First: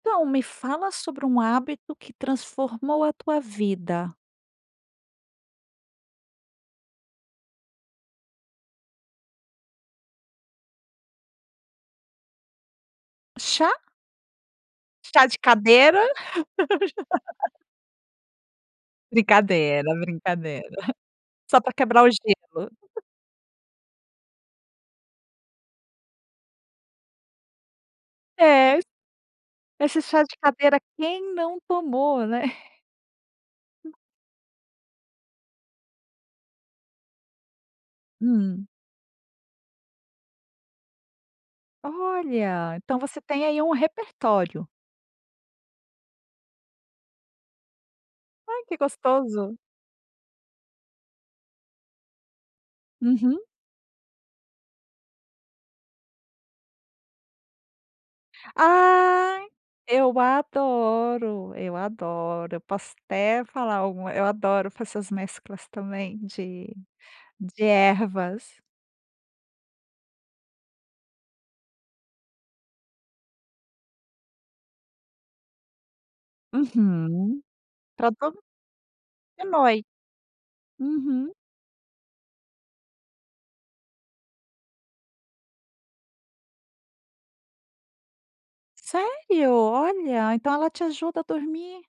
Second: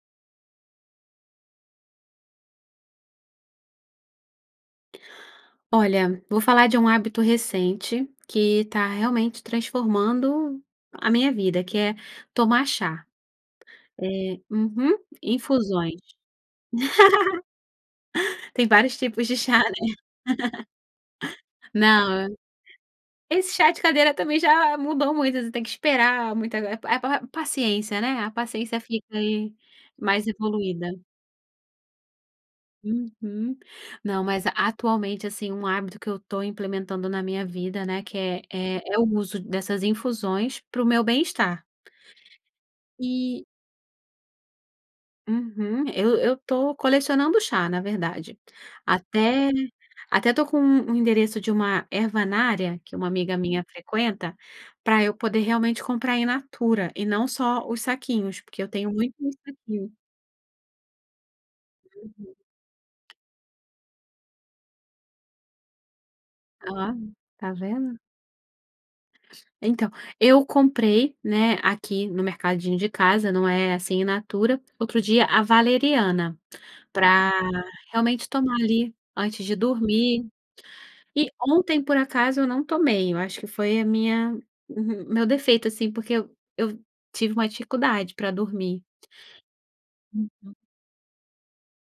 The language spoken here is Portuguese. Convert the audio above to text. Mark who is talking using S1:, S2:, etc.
S1: Então, me fala sobre um hábito que transformou a tua vida.
S2: Olha, vou falar de um hábito recente, que tá realmente transformando a minha vida, que é tomar chá.
S1: Chá?
S2: É, uhum,
S1: Chá de
S2: infusões.
S1: cadeira?
S2: Tem vários tipos de chá, né,
S1: Brincadeira, brincadeira, só para quebrar o
S2: não,
S1: gelo.
S2: esse chá de cadeira também já mudou muitas, você tem que esperar, muita pa pa paciência, né, a paciência
S1: É.
S2: fica aí
S1: Esses chá
S2: mais
S1: de cadeira
S2: evoluída.
S1: quem não tomou, né.
S2: Uhum. Não mas atualmente assim um hábito que eu estou implementando na minha vida, né, que é
S1: Hum.
S2: é é o uso dessas infusões para o meu bem-estar.
S1: Olha, então você tem
S2: E
S1: aí um repertório.
S2: Uhum, eu eu estou colecionando chá na verdade.
S1: Ai que
S2: Até
S1: gostoso.
S2: até estou com um endereço de uma ervanária, que uma amiga
S1: Uhum.
S2: minha frequenta, para eu poder realmente comprar em natura, e não só os saquinhos porque eu tenho muito nos
S1: Ai
S2: saquinhos.
S1: eu adoro, eu
S2: Uhum.
S1: adoro, eu posso até falar alguma eu adoro fazer as mesclas também de,
S2: Oh, tá
S1: de
S2: vendo?
S1: ervas.
S2: Então eu comprei, né, aqui no mercadinho de casa, não é assim in natura, outro dia a valeriana, para
S1: Uhum. Para
S2: realmente
S1: todos
S2: tomar ali antes de
S1: nós.
S2: dormir. E
S1: Uhum.
S2: ontem por acaso eu não tomei, eu acho que foi a minha o meu defeito, assim, porque eu eu tive uma dificuldade para dormir.
S1: Sério? Olha, então
S2: Uhum.
S1: ela te ajuda a dormir.